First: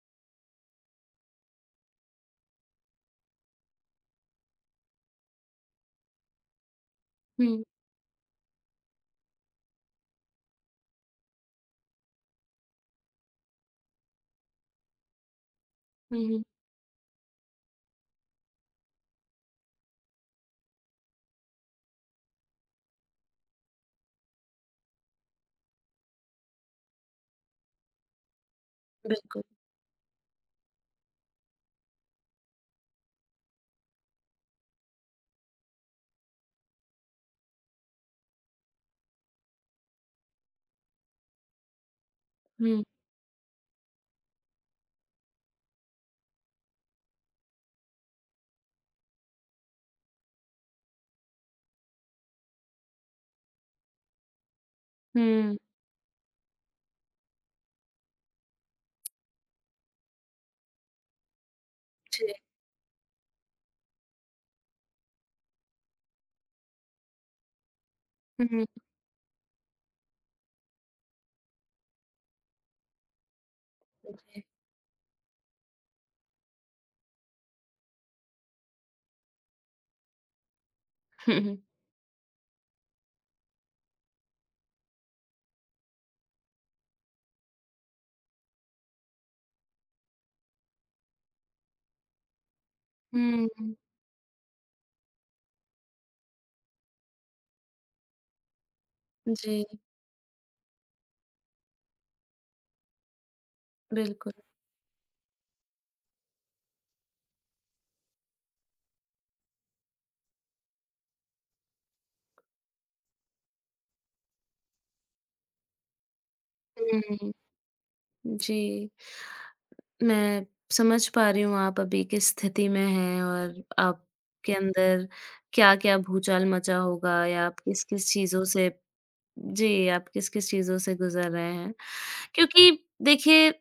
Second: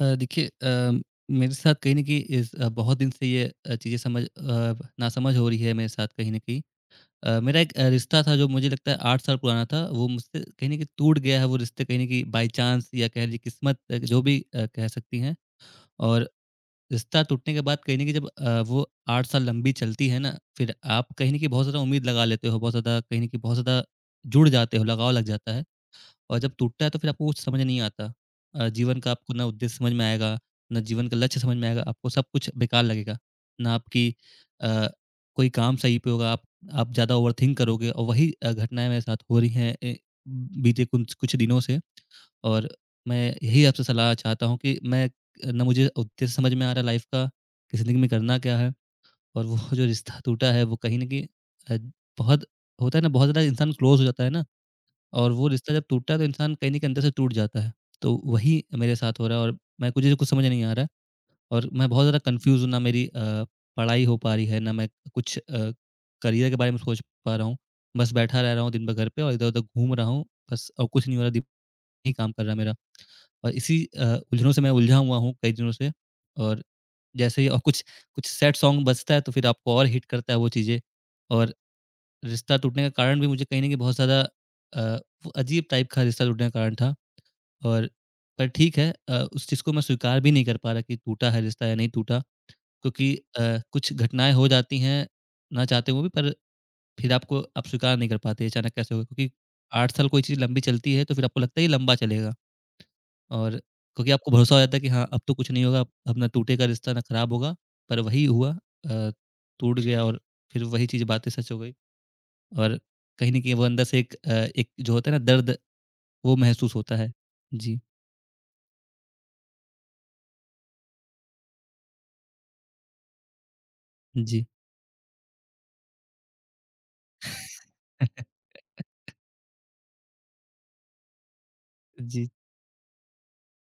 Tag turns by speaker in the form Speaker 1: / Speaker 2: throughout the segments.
Speaker 1: अ, देखिए अ, मेरे साथ कहीं न कहीं इस अ, बहुत दिन से यह चीज़ समझ अ, ना समझ हो रही है मेरे साथ कहीं न कहीं अ, मेरा
Speaker 2: हुँ।
Speaker 1: एक अ, रिश्ता था जो मुझे लगता है 8 साल पुराना था, वो मुझसे कहीं न कहीं टूट गया है वो रिश्ता कहीं न कहीं बाय चाँस या कह लीजिए क़िस्मत एक जो भी अ, कह सकती हैं
Speaker 2: हुँ,
Speaker 1: और
Speaker 2: हुँ।
Speaker 1: रिश्ता टूटने के बाद कहीं न कहीं जब अ, वो 8 साल लंबी चलती है ना, फिर आप कहीं न कहीं बहुत ज़्यादा उम्मीद लगा लेते हो, बहुत ज़्यादा कहीं न कहीं बहुत ज़्यादा जुड़ जाते हो, लगाव लग जाता है और जब टूटता है तो फिर आपको कुछ समझ नहीं आता अ, जीवन का आपको
Speaker 2: बिल्कुल।
Speaker 1: ना उद्देश्य समझ में आएगा, ना जीवन का लक्ष्य समझ में आएगा, आपको सब कुछ बेकार लगेगा। ना आपकी अ, कोई काम सही पे होगा, आप आप ज़्यादा ओवरथिंक करोगे और वही अ, घटनाएँ मेरे साथ हो रही हैं अ, बीते कुँछ कुछ दिनों से और
Speaker 2: हुँ।
Speaker 1: मैं यही आपसे सलाह चाहता हूँ कि मैं अ, ना मुझे उद्देश्य समझ में आ रहा है लाइफ़ का, ज़िंदगी में करना क्या है और वो जो रिश्ता टूटा है वो कहीं न कहीं अ, बहुत होता है ना बहुत ज़्यादा इंसान क्लोज़ हो जाता है ना और वो
Speaker 2: हुँ।
Speaker 1: रिश्ता जब टूटता है तो इंसान कहीं न कहीं अंदर से टूट जाता है। तो वही मेरे साथ हो रहा है और मैं मुझे कुछ समझ नहीं आ रहा है और मैं बहुत ज़्यादा
Speaker 2: जी।
Speaker 1: कन्फ्यूज़्ड हूँ ना मेरी अ, पढ़ाई हो पा रही है, ना मैं कुछ अ, करिअर के बारे में सोच पा रहा हूँ, बस बैठा
Speaker 2: हुँ,
Speaker 1: रह रहा
Speaker 2: हुँ।
Speaker 1: हूँ दिन भर घर पे और इधर-उधर घूम रहा हूँ बस और कुछ नहीं हो रहा दिम ही काम कर रहा है मेरा और इसी अ,
Speaker 2: जी।
Speaker 1: उलझनों से मैं उलझा हुआ हूँ कई दिनों से और जैसे ही अ, कुछ कुछ सैड सॉन्ग बजता है तो फिर आपको और हिट करता है वो चीज़ें
Speaker 2: हुँ,
Speaker 1: और
Speaker 2: हुँ।
Speaker 1: रिश्ता टूटने का कारण भी मुझे कहीं न कहीं बहुत ज़्यादा अ, वो अजीब टाइप का रिश्ता टूटने का कारण था और पर ठीक है अ, उस चीज़ को मैं स्वीकार भी नहीं कर पा रहा कि टूटा है रिश्ता या नहीं टूटा क्योंकि अ,
Speaker 2: हुँ।
Speaker 1: कुछ घटनाएँ हो जाती हैं, ना चाहते हुए भी पर फिर आपको आप स्वीकार नहीं कर पाते, अचानक कैसे हो गए क्योंकि
Speaker 2: जी।
Speaker 1: 8 साल कोई चीज़ लंबी चलती है, तो फिर आपको लगता है ये लंबा चलेगा और क्योंकि आपको
Speaker 2: बिल्कुल।
Speaker 1: भरोसा हो जाता है कि हाँ, अब तो कुछ नहीं होगा, अब अब ना टूटेगा रिश्ता, ना खराब होगा, पर वही हुआ अ, टूट गया और फिर वही चीज़ बातें सच हो गई और कहीं न कहीं वो अंदर से एक अ, एक जो होता है ना दर्द, वो महसूस होता
Speaker 2: हुँ,
Speaker 1: है।
Speaker 2: हुँ।
Speaker 1: जी।
Speaker 2: जी। मैं समझ पा रही हूँ आप अभी किस स्थिति में हैं और
Speaker 1: जी।
Speaker 2: आपके अंदर क्या-क्या भूचाल मचा होगा या आप किस-किस चीज़ों से जी, आप किस-किस चीज़ों से गुज़र रहे हैं
Speaker 1: जी।
Speaker 2: क्योंकि देखिए,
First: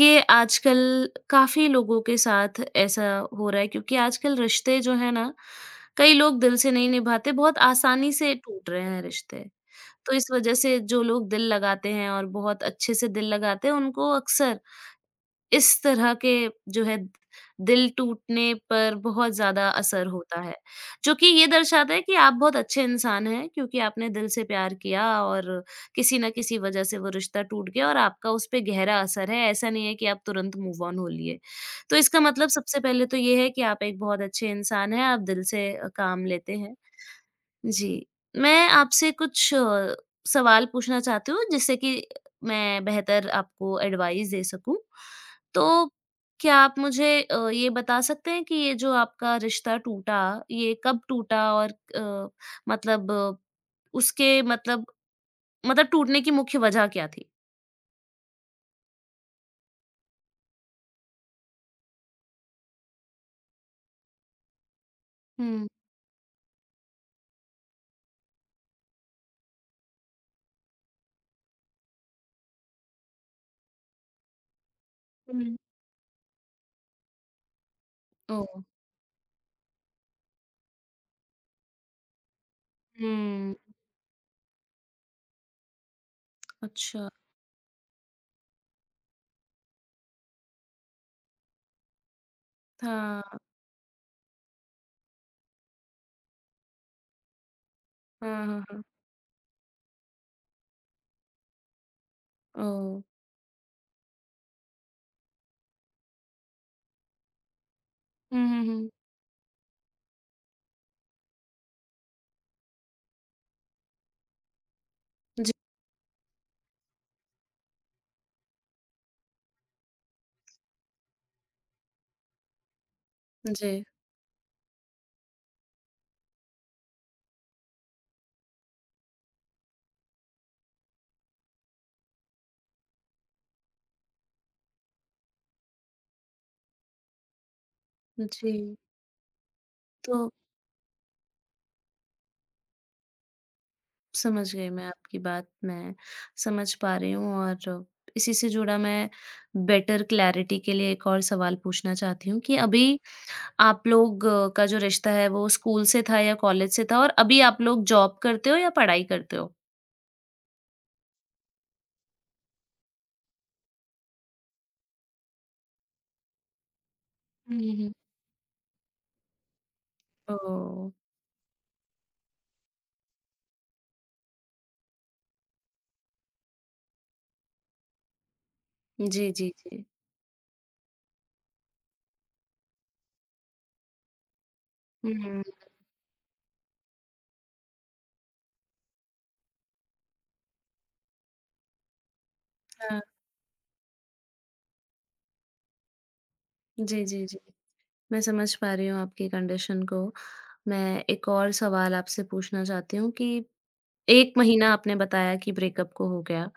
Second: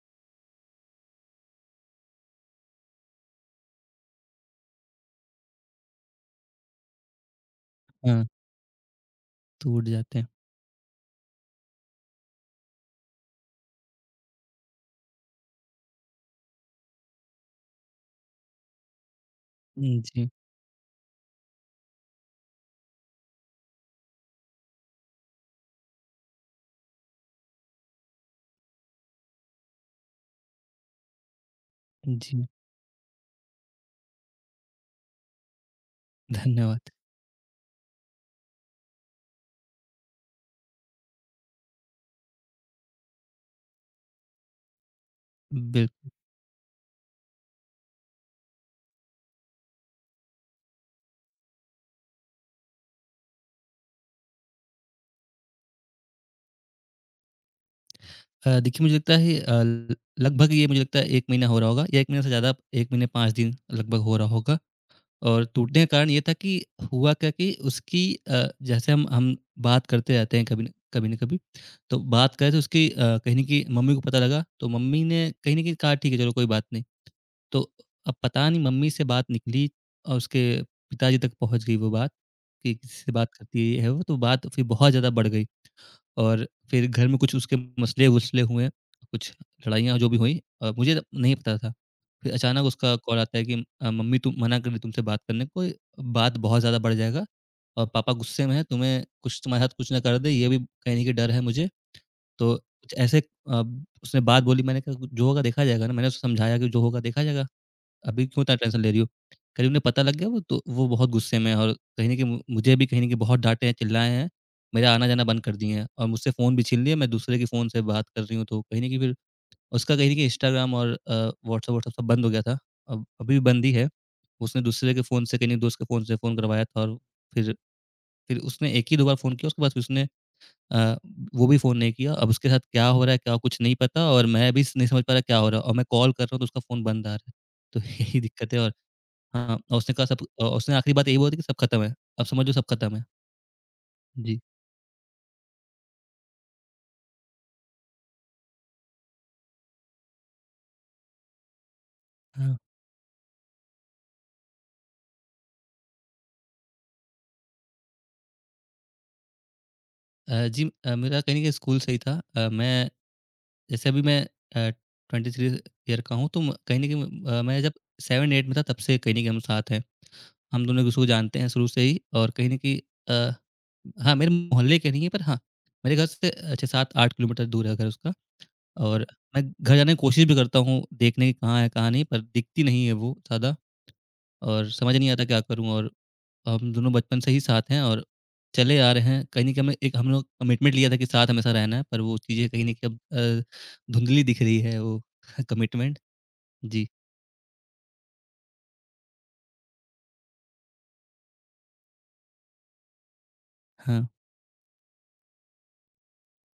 Speaker 2: ये आजकल काफ़ी लोगों के साथ ऐसा हो रहा है, क्योंकि आजकल रिश्ते जो हैं ना कई लोग दिल से नहीं निभाते, बहुत आसानी
Speaker 1: हाँ।
Speaker 2: से टूट रहे हैं रिश्ते,
Speaker 1: टूट
Speaker 2: तो
Speaker 1: जाते हैं।
Speaker 2: इस वज़ह से जो लोग दिल लगाते हैं और बहुत अच्छे से दिल लगाते हैं उनको अक्सर इस तरह के जो है दिल टूटने पर बहुत ज़्यादा
Speaker 1: उम,
Speaker 2: असर
Speaker 1: जी।
Speaker 2: होता है, जो कि ये दर्शाता है कि आप बहुत अच्छे इंसान हैं क्योंकि आपने दिल से प्यार किया और किसी ना किसी वज़ह से वो रिश्ता टूट गया और आपका उस पे गहरा असर है, ऐसा नहीं है कि आप तुरंत मूव ऑन हो लिए। तो इसका
Speaker 1: जी।
Speaker 2: मतलब सबसे पहले तो ये है कि आप एक बहुत अच्छे इंसान हैं, आप दिल से काम लेते हैं,
Speaker 1: धन्यवाद।
Speaker 2: जी। मैं आपसे कुछ सवाल पूछना चाहती हूँ जिससे कि मैं बेहतर आपको एडवाइज़ दे सकूँ, तो
Speaker 1: बिल्कु
Speaker 2: क्या आप मुझे अ, ये बता सकते हैं कि ये जो आपका रिश्ता टूटा ये कब टूटा और अ, मतलब उसके मतलब टूटने की मुख्य वज़ह क्या थी?
Speaker 1: अ, देखिए, मुझे लगता है अ, ल लगभग ये मुझे लगता है, 1 महीना हो रहा होगा, 1 महीने से ज़्यादा, 1 महीने 5 दिन लगभग हो रहा होगा, और
Speaker 2: हुँ।
Speaker 1: टूटने का कारण ये था कि हुआ क्या कि उसकी अ, जैसे हम हम बात करते रहते हैं कभी न कभी न कभी, तो बात करें तो उसकी अ, कहीं न कहीं मम्मी को पता लगा, तो मम्मी ने कहीं
Speaker 2: हुँ।
Speaker 1: न कहीं कहा, "ठीक है, चलो कोई बात नहीं।" तो अ, अब पता नहीं
Speaker 2: ओह।
Speaker 1: मम्मी से बात निकली और उसके पिताजी तक पहुँच गई वो बात, कि, "किससे बात
Speaker 2: हुँ।
Speaker 1: करती है ये? है वो।" तो बात फिर बहुत ज़्यादा बढ़ गई और फिर घर
Speaker 2: अच्छा।
Speaker 1: में कुछ उसके मसले-वसले हुए, कुछ लड़ाइयाँ जो भी हुईं, अ, मुझे तब नहीं पता था। फिर अचानक उसका कॉल आता
Speaker 2: हाँ।
Speaker 1: है कि अ, "मम्मी तो मना कर दी तुमसे बात करने। कोई बात बहुत ज़्यादा बढ़ जाएगा और पापा गुस्से
Speaker 2: हाँ,
Speaker 1: में हैं,
Speaker 2: हाँ, हाँ।
Speaker 1: तुम्हें कुछ तुम्हारे साथ कुछ ना कर दें, ये भी कहीं न कहीं डर है मुझे।" तो कुछ
Speaker 2: ओह!
Speaker 1: ऐसे अ, उसने बात बोली। मैंने कहा गु जो होगा देखा जाएगा ना। मैंने उसे समझाया कि, "जो होगा देखा जाएगा। अभी क्यों
Speaker 2: हुँ,
Speaker 1: इतना
Speaker 2: हुँ,
Speaker 1: टेंशन
Speaker 2: हुँ।
Speaker 1: ले रही हो?" कह रही, "उन्हें पता लग गया, वो तो वो बहुत गुस्से में हैं और कहीं न कहीं मु मुझे भी कहीं न कहीं बहुत डाँटे हैं, चिल्लाए हैं। मेरा आना-जाना बंद
Speaker 2: जी।
Speaker 1: कर दिए हैं और मुझसे फोन भी छीन लिए हैं, मैं दूसरे के फोन से बात कर रही हूँ।" तो कहीं न कहीं फिर, उसका कहीं न कहीं इंस्टाग्राम और अ, व्हॉट्सएप-व्हॉट्सएप सब बंद हो गया था। अब अभी भी बंद ही
Speaker 2: जी।
Speaker 1: है, उसने दूसरे के फोन से, कहीं न एक दोस्त के फोन से फोन करवाया था और फिर फिर उसने एक ही दो बार फोन किया, उसके बाद फिर उसने अ, वो भी फोन नहीं किया। अब उसके साथ क्या हो रहा है, क्या, कुछ नहीं पता और मैं भी स नहीं समझ पा रहा, क्या हो रहा है और मैं कॉल कर रहा हूँ, तो उसका फोन बंद आ रहा है। तो यही दिक्कत है और
Speaker 2: जी।
Speaker 1: हाँ, और उसने कहा सब
Speaker 2: तो
Speaker 1: अ, उसने आखिरी बात यही बोला था कि, "सब खत्म है, अब समझो सब खत्म है।" जी।
Speaker 2: समझ गई मैं आपकी बात। मैं समझ पा रही हूँ और इसी से जुड़ा मैं बेटर क्लैरिटी के लिए एक और सवाल पूछना चाहती हूँ कि
Speaker 1: हाँ।
Speaker 2: अभी, आप लोगों का जो रिश्ता है, वो स्कूल से था या कॉलेज से था? और अभी आप लोग जॉब करते हो या पढ़ाई करते हो?
Speaker 1: अ जी, अ मेरा कहीं न कहीं स्कूल से ही था। अ, मैं जैसे अभी मैं अ, 23 ईयर का हूँ तो म कहीं न कहीं म अ, मैं
Speaker 2: हुँ,
Speaker 1: जब
Speaker 2: हुँ।
Speaker 1: 7-8 में था तब से कहीं न कहीं हम साथ हैं। हम दोनों
Speaker 2: ओह!
Speaker 1: एक-दूसरे को जानते हैं शुरू से ही और कहीं न कहीं, अ हाँ, मेरे मोहल्ले के नहीं हैं पर हाँ, मेरे घर से अच्छा 7-8 किलोमीटर दूर है घर उसका और
Speaker 2: जी,
Speaker 1: मैं
Speaker 2: जी,
Speaker 1: घर
Speaker 2: जी।
Speaker 1: जाने की कोशिश भी करता हूँ देखने कि कहाँ है कहाँ नहीं, पर दिखती नहीं है वो ज़्यादा और समझ नहीं
Speaker 2: हुँ,
Speaker 1: आता
Speaker 2: हुँ।
Speaker 1: क्या
Speaker 2: हुँ।
Speaker 1: करूँ और हम दोनों बचपन से ही साथ हैं और चले आ रहे हैं, कहीं न कहीं अम एक हम लोग कमिटमेंट लिया था कि साथ हमेशा रहना है पर वो चीज़ें कहीं न कहीं अब
Speaker 2: हाँ।
Speaker 1: अ, धुंधली दिख रही है वो कमिटमेंट। जी।
Speaker 2: जी, जी, जी। मैं समझ पा रही हूँ आपकी कंडीशन को। मैं एक और सवाल आपसे पूछना चाहती हूँ कि
Speaker 1: हाँ।
Speaker 2: 1 महीना आपने बताया कि ब्रेकअप हो गया।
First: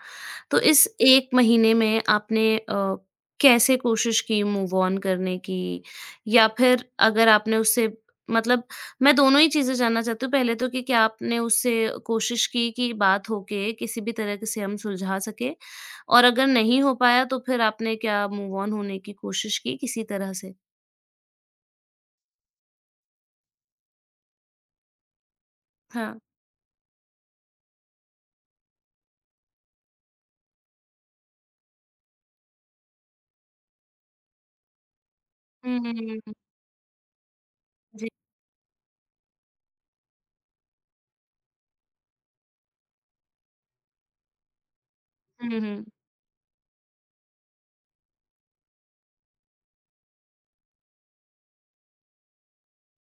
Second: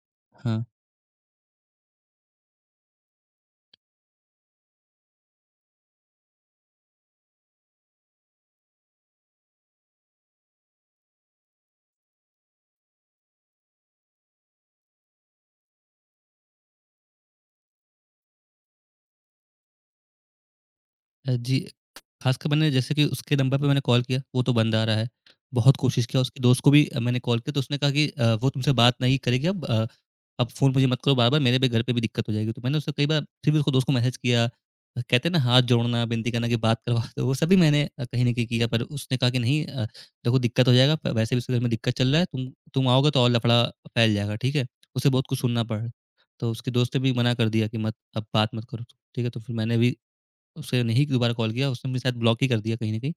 Speaker 2: तो
Speaker 1: हाँ।
Speaker 2: इस 1 महीने में आपने अ, कैसे कोशिश की मूव ऑन करने की या फिर अगर आपने उससे मतलब मैं दोनों ही चीज़ें जानना चाहती हूँ। पहले तो कि क्या आपने उससे कोशिश की कि बात होके किसी भी तरह से हम सुलझा सकें? और अगर नहीं हो पाया तो फिर आपने क्या मूव ऑन होने की कोशिश की किसी तरह से?
Speaker 1: अ, जी, खासकर मैंने जैसे कि उसके नंबर पे मैंने कॉल किया, वो तो बंद आ रहा है। बहुत कोशिश
Speaker 2: हाँ।
Speaker 1: किया, उसके दोस्त को भी मैंने कॉल किया तो उसने कहा कि अ, वो तुमसे बात नहीं करेगी अब अ, अब फ़ोन मुझे मत करो बार-बार, मेरे भी घर पे भी दिक्कत हो जाएगी, तो मैंने उसे कई बार फिर भी उसके दोस्त को मैसेज किया, कहते हैं ना हाथ
Speaker 2: हुँ, हुँ,
Speaker 1: जोड़ना, विनती
Speaker 2: हुँ।
Speaker 1: करना कि बात करवा दो। वो सब भी मैंने
Speaker 2: जी।
Speaker 1: कहीं न कहीं किया, पर उसने कहा कि नहीं अ, देखो दिक्कत हो जाएगा, वैसे भी उसके घर में दिक्कत चल रहा है। तुम तुम आओगे तो और लफड़ा फैल जाएगा, ठीक है? उसे बहुत कुछ
Speaker 2: हुँ,
Speaker 1: सुनना पड़ रहा
Speaker 2: हुँ।
Speaker 1: है। तो उसके दोस्त ने भी मना कर दिया कि मत अब बात मत करो, ठीक है? तो फिर मैंने भी उसे नहीं दोबारा कॉल किया, उसने मुझे शायद ब्लॉक ही कर दिया कहीं न कहीं।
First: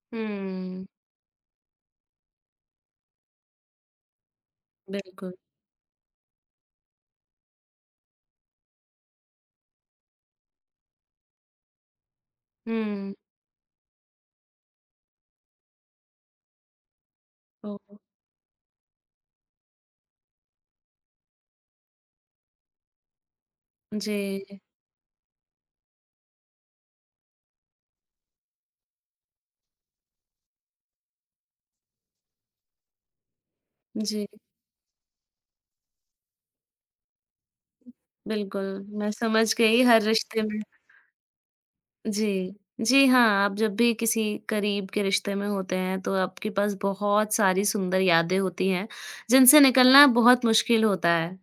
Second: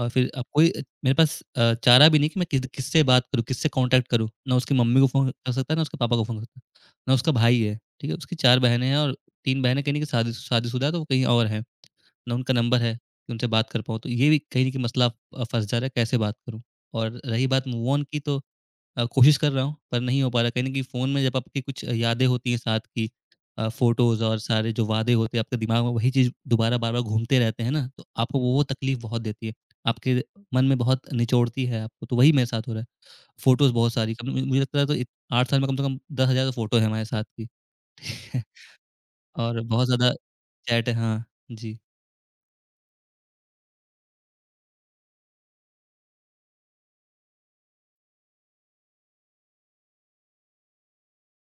Speaker 1: और फिर अब कोई
Speaker 2: हुँ।
Speaker 1: मेरे पास अ, चारा भी नहीं कि मैं कि किससे बात करूँ, किससे कॉन्टैक्ट करूँ, ना उसकी मम्मी को फ़ोन
Speaker 2: बिल्कुल।
Speaker 1: कर सकता है, ना उसके पापा को फ़ोन कर ना उसका भाई है, ठीक है? उसकी 4 बहनें हैं और 3 बहनें कहीं न कहीं शादी शादीशुदा हैं, तो वो कहीं और हैं, ना उनका नंबर है
Speaker 2: हुँ।
Speaker 1: कि उनसे बात कर पाऊँ। तो ये भी कहीं न कहीं मसला फँस जा रहा है, कैसे बात करूँ? और रही बात मूव
Speaker 2: ओह।
Speaker 1: ऑन की, तो अ, कोशिश कर रहा हूँ पर नहीं हो पा रहा, कहीं न कहीं फ़ोन में जब आपकी कुछ यादें होती हैं साथ की अ, फ़ोटोज़ और
Speaker 2: जी।
Speaker 1: सारे जो वादे होते हैं, आपके दिमाग में वही चीज़ दोबारा बार-बार घूमते रहते हैं ना? तो आपको वो तकलीफ़ बहुत देती है, आपके मन में बहुत निचोड़ती है आपको। तो वही मेरे साथ हो रहा है। फोटोज़ बहुत सारी
Speaker 2: जी।
Speaker 1: मुझे लगता है 8 साल में कम से कम 10 हज़ार फोटो हैं हमारे साथ की
Speaker 2: बिल्कुल, मैं समझ
Speaker 1: और
Speaker 2: गई
Speaker 1: बहुत
Speaker 2: हर
Speaker 1: ज़्यादा
Speaker 2: रिश्ते में
Speaker 1: चैट है। हाँ, जी।
Speaker 2: जी। जी हाँ, आप जब भी किसी करीब के रिश्ते में होते हैं तो आपके पास बहुत सारी सुंदर यादें होती हैं, जिनसे निकलना बहुत मुश्किल होता है।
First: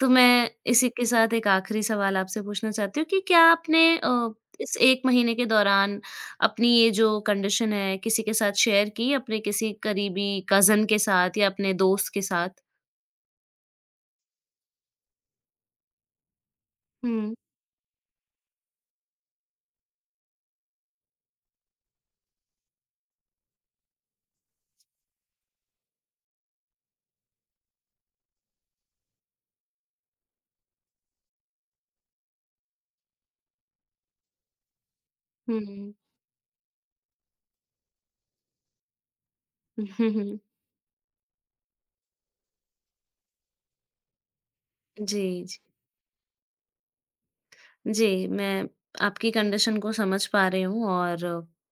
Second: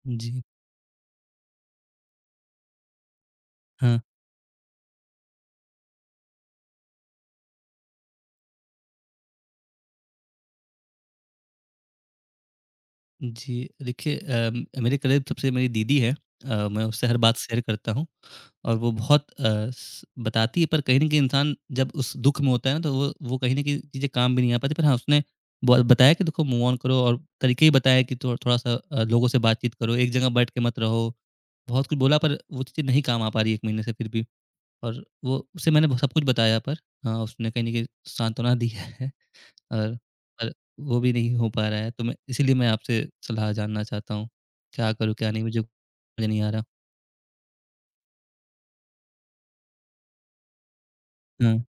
Speaker 2: तो
Speaker 1: जी।
Speaker 2: मैं इसी के साथ एक आखिरी सवाल आपसे पूछना चाहती हूँ कि क्या आपने
Speaker 1: हाँ।
Speaker 2: अ, इस 1 महीने के दौरान, अपनी ये जो कंडीशन है किसी के साथ शेयर की, अपने किसी करीबी कज़िन के साथ या अपने दोस्त के साथ?
Speaker 1: जी, देखिए अ, मेरे करीब सबसे मेरी दीदी हैं अ, मैं उससे हर
Speaker 2: हुँ।
Speaker 1: बात शेयर करता हूँ और वो बहुत अ, बताती है, पर कहीं न कहीं इंसान जब उस दुख में होता है ना, तो वो वो कहीं न कहीं चीज़ें काम भी नहीं आ पाती, पर हाँ, उसने ब बताया कि देखो, मूव ऑन करो और तरीके भी बताए कि थोड़ा थोड़ा सा अ, लोगों से बातचीत करो, एक जगह बैठ के मत रहो। बहुत कुछ बोला, पर वो चीज़ें नहीं काम आ पा रहीं 1 महीने से, फिर भी। और वो उसे मैंने
Speaker 2: हुँ।
Speaker 1: भ सब कुछ बताया पर हाँ, उसने कहीं न कहीं सांत्वना दी है और और वो भी नहीं हो पा रहा है, तो मैं इसलिए मैं आपसे सलाह जानना चाहता हूँ, क्या करूँ? क्या नहीं?
Speaker 2: जी, जी।
Speaker 1: मुझे समझ नहीं आ रहा।
Speaker 2: जी, मैं आपकी कंडीशन को समझ पा रही हूँ और
Speaker 1: हुँ।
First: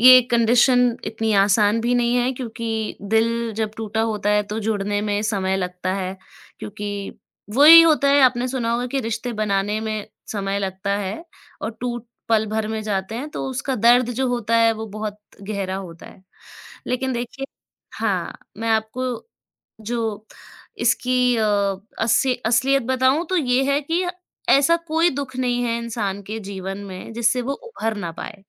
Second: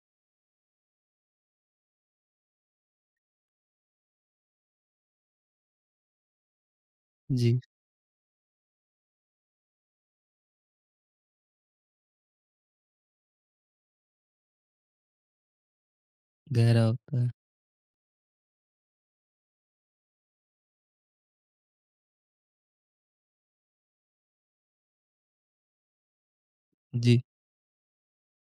Speaker 2: ये कंडीशन इतनी आसान भी नहीं है, क्योंकि दिल जब टूटा होता है, तो जुड़ने में समय लगता है। क्योंकि
Speaker 1: जी।
Speaker 2: वही होता है, आपने सुना होगा कि रिश्ते बनाने में समय लगता है और टूट पल भर में जाते हैं, तो उसका दर्द जो होता है, वो बहुत गहरा होता है।
Speaker 1: गहरा
Speaker 2: लेकिन
Speaker 1: होता है।
Speaker 2: देखिए हाँ, मैं आपको जो इसकी अ, असी असलियत बताऊँ, तो ये है कि ऐसा कोई दुख नहीं है इंसान के जीवन में,
Speaker 1: जी।
Speaker 2: जिससे वो उभर ना पाए।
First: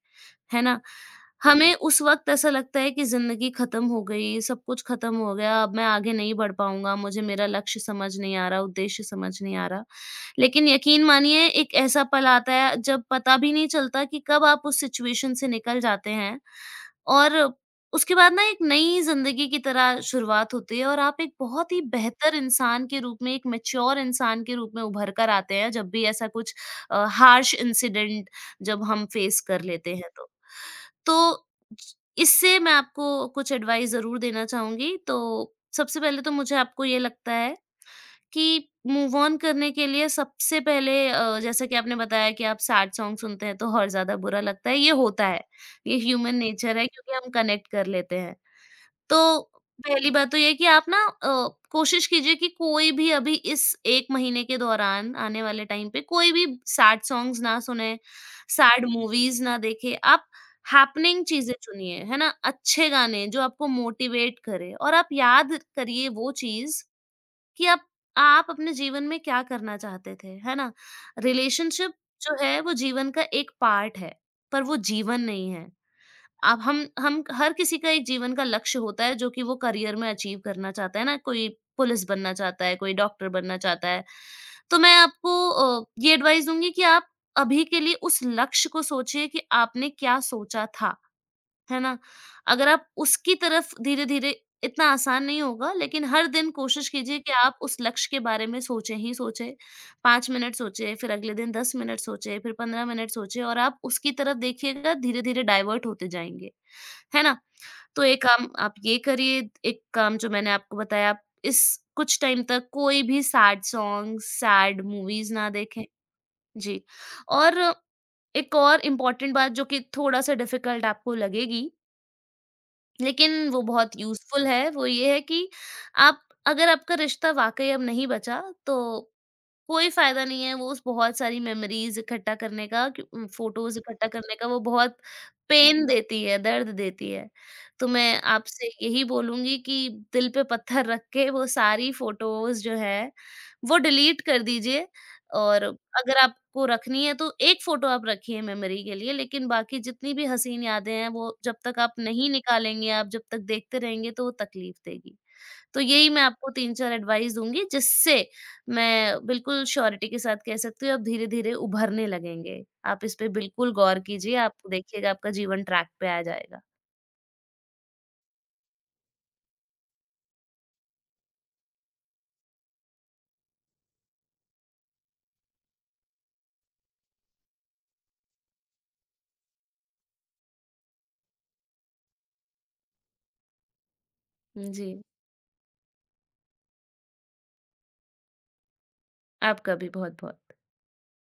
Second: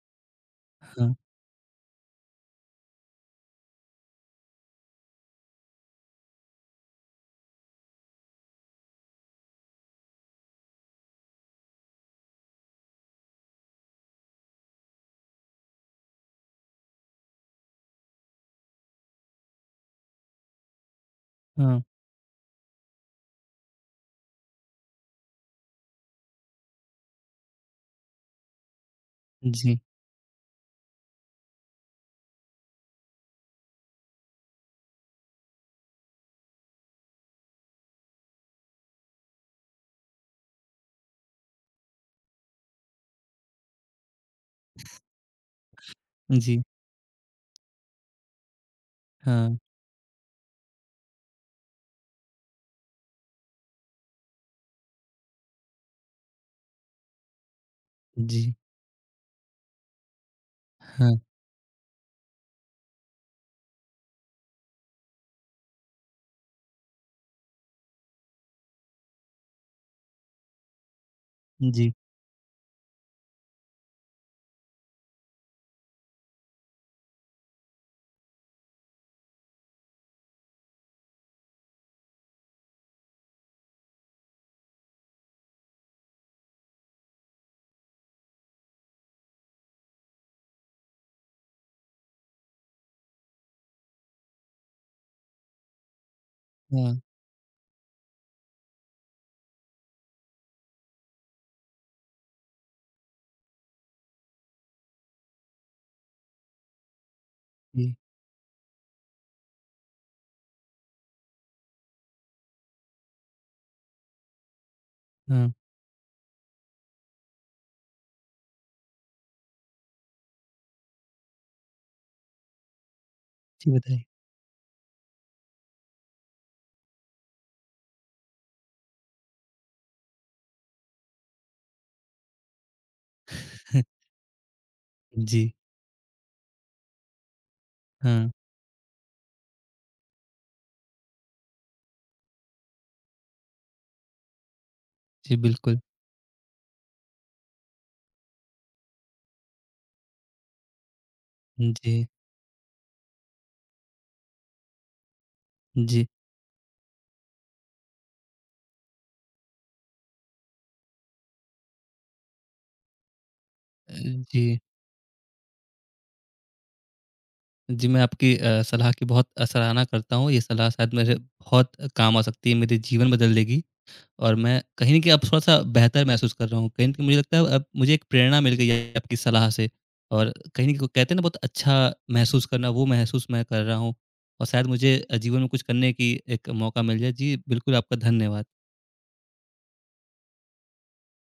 Speaker 2: है ना?
Speaker 1: हाँ।
Speaker 2: हमें उस वक़्त ऐसा लगता है कि ज़िंदगी खत्म हो गई, सब कुछ खत्म हो गया, अब मैं आगे नहीं बढ़ पाऊँगा, मुझे मेरा लक्ष्य समझ नहीं आ रहा, उद्देश्य समझ नहीं आ रहा। लेकिन यकीन मानिए, एक ऐसा पल आता है, जब पता भी नहीं चलता कि कब आप उस सिचुएशन से निकल जाते हैं। और उसके बाद ना, एक नई ज़िंदगी की तरह शुरुआत होती है और आप एक बहुत ही
Speaker 1: हाँ।
Speaker 2: बेहतर इंसान के रूप में, एक मैच्योर इंसान के रूप में उभर कर आते हैं, जब भी ऐसा कुछ अ, हार्श इन्सिडेंट जब हम फेस कर
Speaker 1: जी।
Speaker 2: लेते हैं। तो इससे मैं आपको कुछ एडवाइस ज़रूर देना चहूँगी, तो सबसे पहले तो मुझे आपको ये लगता है, कि मूव ऑन करने के लिए सबसे पहले अ, जैसा कि आपने बताया कि आप सैड सॉन्ग सुनते हैं, तो और ज़्यादा बुरा लगता है, ये होता है। ये ह्यूमन
Speaker 1: जी।
Speaker 2: नेचर है, क्योंकि हम कनेक्ट कर लेते हैं। तो
Speaker 1: हाँ।
Speaker 2: पहली बात तो ये है कि आप ना अ, कोशिश कीजिए कि कोई भी अभी इस 1 महीने के दौरान आने वाले टाइम पे, कोई भी सैड सॉन्ग्स ना सुनें,
Speaker 1: जी।
Speaker 2: सैड मूवीज़ ना देखें। आप
Speaker 1: हाँ।
Speaker 2: हैपनिंग चीज़ें चुनिए, है ना? अच्छे गाने, जो आपको मोटिवेट करें और आप याद करिए वो चीज़, कि अब आप अपने जीवन में क्या करना चाहते थे, है ना?
Speaker 1: जी।
Speaker 2: रिलेशनशिप जो है, वो जीवन का एक पार्ट है, पर वो जीवन नहीं है। अब हम हम, हर किसी का एक जीवन का लक्ष्य होता है, जो कि वो करियर में अचीव करना चाहता है ना। कोई पुलिस बनना चाहता है, कोई डॉक्टर बनना चाहता है, तो मैं आपको अ, ये एडवाइस दूँगी कि आप अभी के लिए उस लक्ष्य को सोचिए कि आपने क्या सोचा था। है ना? अगर आप उसकी तरफ धीरे-धीरे इतना आसान नहीं होगा, लेकिन हर दिन कोशिश
Speaker 1: हाँ।
Speaker 2: कीजिए कि आप उस लक्ष्य के बारे में सोचें ही सोचें। 5 मिनट सोचें, फिर अगले दिन 10 मिनट सोचें, फिर 15 मिनट सोचें और आप उसकी तरफ देखिएगा, धीरे-धीरे डाइवर्ट होते जाएँगे। है ना?
Speaker 1: जी।
Speaker 2: तो एक काम आप ये करिए, एक काम जो मैंने आपको बताया, इस कुछ टाइम तक कोई भी सैड सॉन्ग्स, सैड मूवीज़ ना
Speaker 1: हाँ।
Speaker 2: देखें। जी। और एक और इम्पॉर्टेंट बात, जो कि थोड़ा सा डिफिकल्ट आपको लगेगी लेकिन वो
Speaker 1: जी
Speaker 2: बहुत
Speaker 1: बताइए।
Speaker 2: यूज़फुल है। वो ये है कि आप अगर आपका रिश्ता वाक़ई अब नहीं बचा तो, कोई फ़ायदा नहीं है उस बहुत सारी मेमोरीज़ इकट्ठा करने का उम, फ़ोटोज़ इकट्ठा करने का, वो बहुत
Speaker 1: जी।
Speaker 2: पेन देती है, दर्द देती है। तो मैं
Speaker 1: हाँ।
Speaker 2: आपसे यही बोलूँगी कि दिल पे पत्थर रख के वो सारी फ़ोटोज़ जो है वो डिलीट कर दीजिए
Speaker 1: जी
Speaker 2: और
Speaker 1: बिल्कुल।
Speaker 2: अगर आपको रखनी है तो एक फ़ोटो आप रखिए मेमोरी के लिए। लेकिन बाकी जितनी भी हसीन यादें हैं वो जब
Speaker 1: हुँ,
Speaker 2: तक आप
Speaker 1: जी।
Speaker 2: नहीं निकालेंगे, आप जब तक देखते रहेंगे तो वो तकलीफ़ देगी। तो
Speaker 1: जी।
Speaker 2: यही मैं आपको 3-4 एडवाइस दूँगी जिससे मैं बिल्कुल श्योरिटी के साथ कह सकती हूँ आप धीरे-धीरे उभरने लगेंगे। आप इस पर बिल्कुल
Speaker 1: अ,
Speaker 2: गौर कीजिए आप
Speaker 1: जी।
Speaker 2: देखिएगा आपका जीवन ट्रैक पे आ जाएगा।
Speaker 1: जी, मैं आपकी अ, सलाह की बहुत अ, सराहना करता हूँ। ये सलाह शायद मेरे बहुत अ, काम आ सकती है, मेरे जीवन बदल देगी, और मैं कहीं न कहीं अब थोड़ा-सा बेहतर महसूस कर रहा हूँ। कहीं न कहीं मुझे लगता है मुझे एक प्रेरणा मिल गई है आपकी सलाह से। और कहीं न कहीं वो कहते हैं ना बहुत अच्छा महसूस करना वो महसूस मैं कर रहा हूँ। और शायद
Speaker 2: हुँ,
Speaker 1: मुझे
Speaker 2: जी।
Speaker 1: अ, जीवन में कुछ करने की एक मौका मिल जाए। जी, बिल्कुल आपका धन्यवाद।
Speaker 2: आपका भी बहुत-बहुत